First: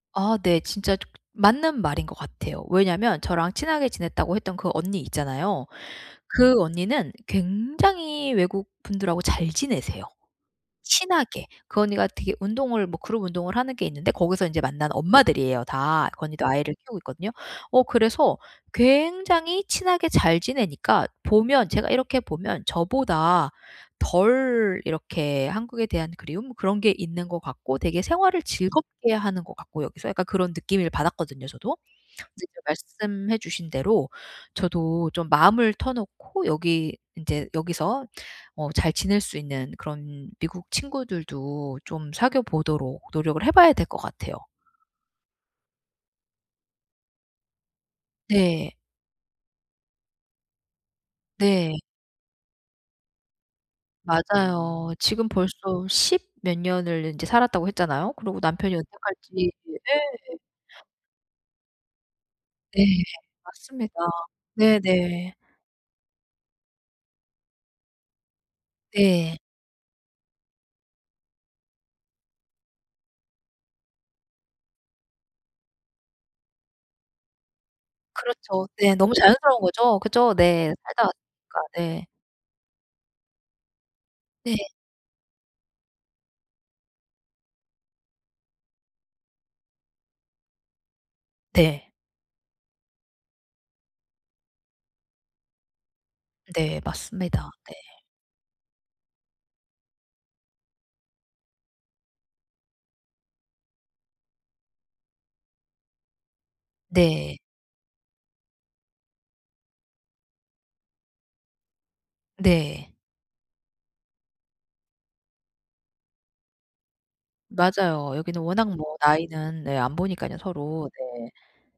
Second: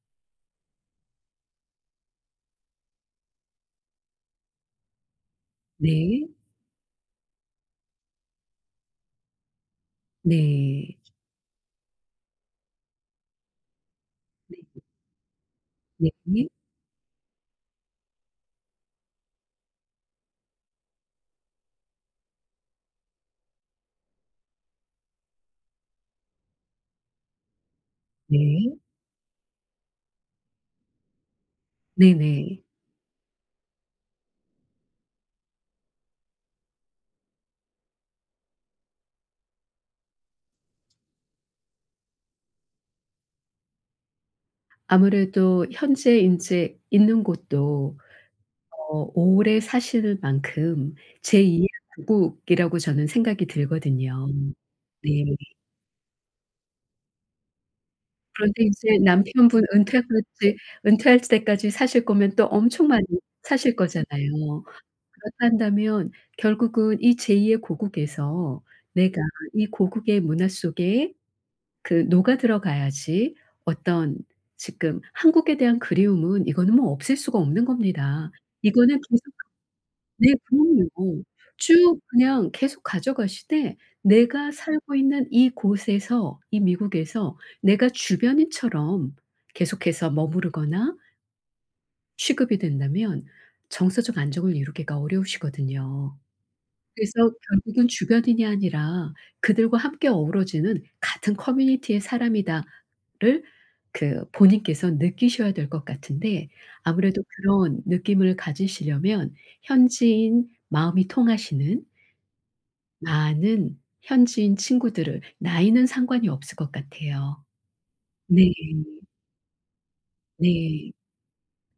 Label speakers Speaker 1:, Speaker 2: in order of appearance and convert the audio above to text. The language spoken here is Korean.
Speaker 1: 아 네. 진짜 조 맞는 말인 것 같아요. 왜냐면 저랑 친하게 지냈다고 했던 그 언니 있잖아요.
Speaker 2: 네.
Speaker 1: 그 언니는 굉장히 외국분들하고 잘 지내세요.
Speaker 2: 네.
Speaker 1: 친하게. 그 언니가 되게 운동을 뭐 그룹 운동을 하는 게 있는데 거기서
Speaker 2: 네.
Speaker 1: 이제 만난 엄마들이에요, 다. 그 언니도
Speaker 2: 네.
Speaker 1: 아이를 키우고 있거든요. 어 그래서 굉장히 친하게 잘 지내니까 보면 제가 이렇게 보면 저보다 덜 이렇게 한국에 대한 그리움? 그런 게 있는 것 같고 되게 생활을
Speaker 2: 네.
Speaker 1: 즐겁게 하는 것 같고 여기서 약간 그런 느낌을 받았거든요, 저도.
Speaker 2: 네
Speaker 1: 근데 이제
Speaker 2: 네.
Speaker 1: 말씀해 주신 대로 저도 좀 마음을 터놓고 여기 인제 여기서 어 잘 지낼 수 있는 그런 미국 친구들도 좀 사귀어보도록 노력을 해봐야 될 것 같아요.
Speaker 2: 아무래도 현재 인제 있는 곳도
Speaker 1: 네.
Speaker 2: 어 오래 사실 만큼 제2 의
Speaker 1: 네.
Speaker 2: 고국이라고 저는 생각이 들거든요.
Speaker 1: 맞아요.
Speaker 2: 네.
Speaker 1: 지금 벌써 10 몇 년을 인제 살았다고 했잖아요. 그러고
Speaker 2: 그런데
Speaker 1: 남편이
Speaker 2: 이제
Speaker 1: 은퇴까지를
Speaker 2: 남편분 은퇴할
Speaker 1: 예.
Speaker 2: 때 은퇴할 때까지 사실 거면 또
Speaker 1: 예.
Speaker 2: 엄청 많이 사실
Speaker 1: 맞습니다.
Speaker 2: 거잖아요.
Speaker 1: 네네.
Speaker 2: 그렇다 한다면 결국은 이 제 2 의 고국에서 내가
Speaker 1: 네.
Speaker 2: 이 고국의 문화 속에 그 녹아들어 가야지 어떤 지금 한국에 대한 그리움은 이거는 뭐 없앨 수가 없는 겁니다.
Speaker 1: 그렇죠. 네.
Speaker 2: 이거는
Speaker 1: 너무
Speaker 2: [unintelligible]
Speaker 1: 자연스러운 거죠.
Speaker 2: 네.
Speaker 1: 그죠? 네.
Speaker 2: 부모님
Speaker 1: 살다
Speaker 2: 어.
Speaker 1: 왔으니까.
Speaker 2: 쭉
Speaker 1: 네.
Speaker 2: 그냥 계속 가져가시되 내가
Speaker 1: 네.
Speaker 2: 살고 있는 이곳에서 이 미국에서 내가 주변인처럼 계속해서 머무르거나
Speaker 1: 네.
Speaker 2: 취급이 된다면 정서적 안정을 이루기가 어려우시거든요.
Speaker 1: 네.
Speaker 2: 그래서
Speaker 1: 맞습니다. 네.
Speaker 2: 결국은 '주변인이 아니라 그들과 함께 어우러지는 같은 커뮤니티의 사람이다.'를 그 본인께서 느끼셔야 될 것 같은데 아무래도
Speaker 1: 네.
Speaker 2: 그런 느낌을 가지시려면 현지인, 마음이 통하시는
Speaker 1: 네.
Speaker 2: 많은 현지인 친구들을 나이는 상관이 없을 것 같아요.
Speaker 1: 맞아요. 여기는
Speaker 2: 네.
Speaker 1: 워낙 뭐 나이는 네 안보니까요. 서로.
Speaker 2: 네.
Speaker 1: 네.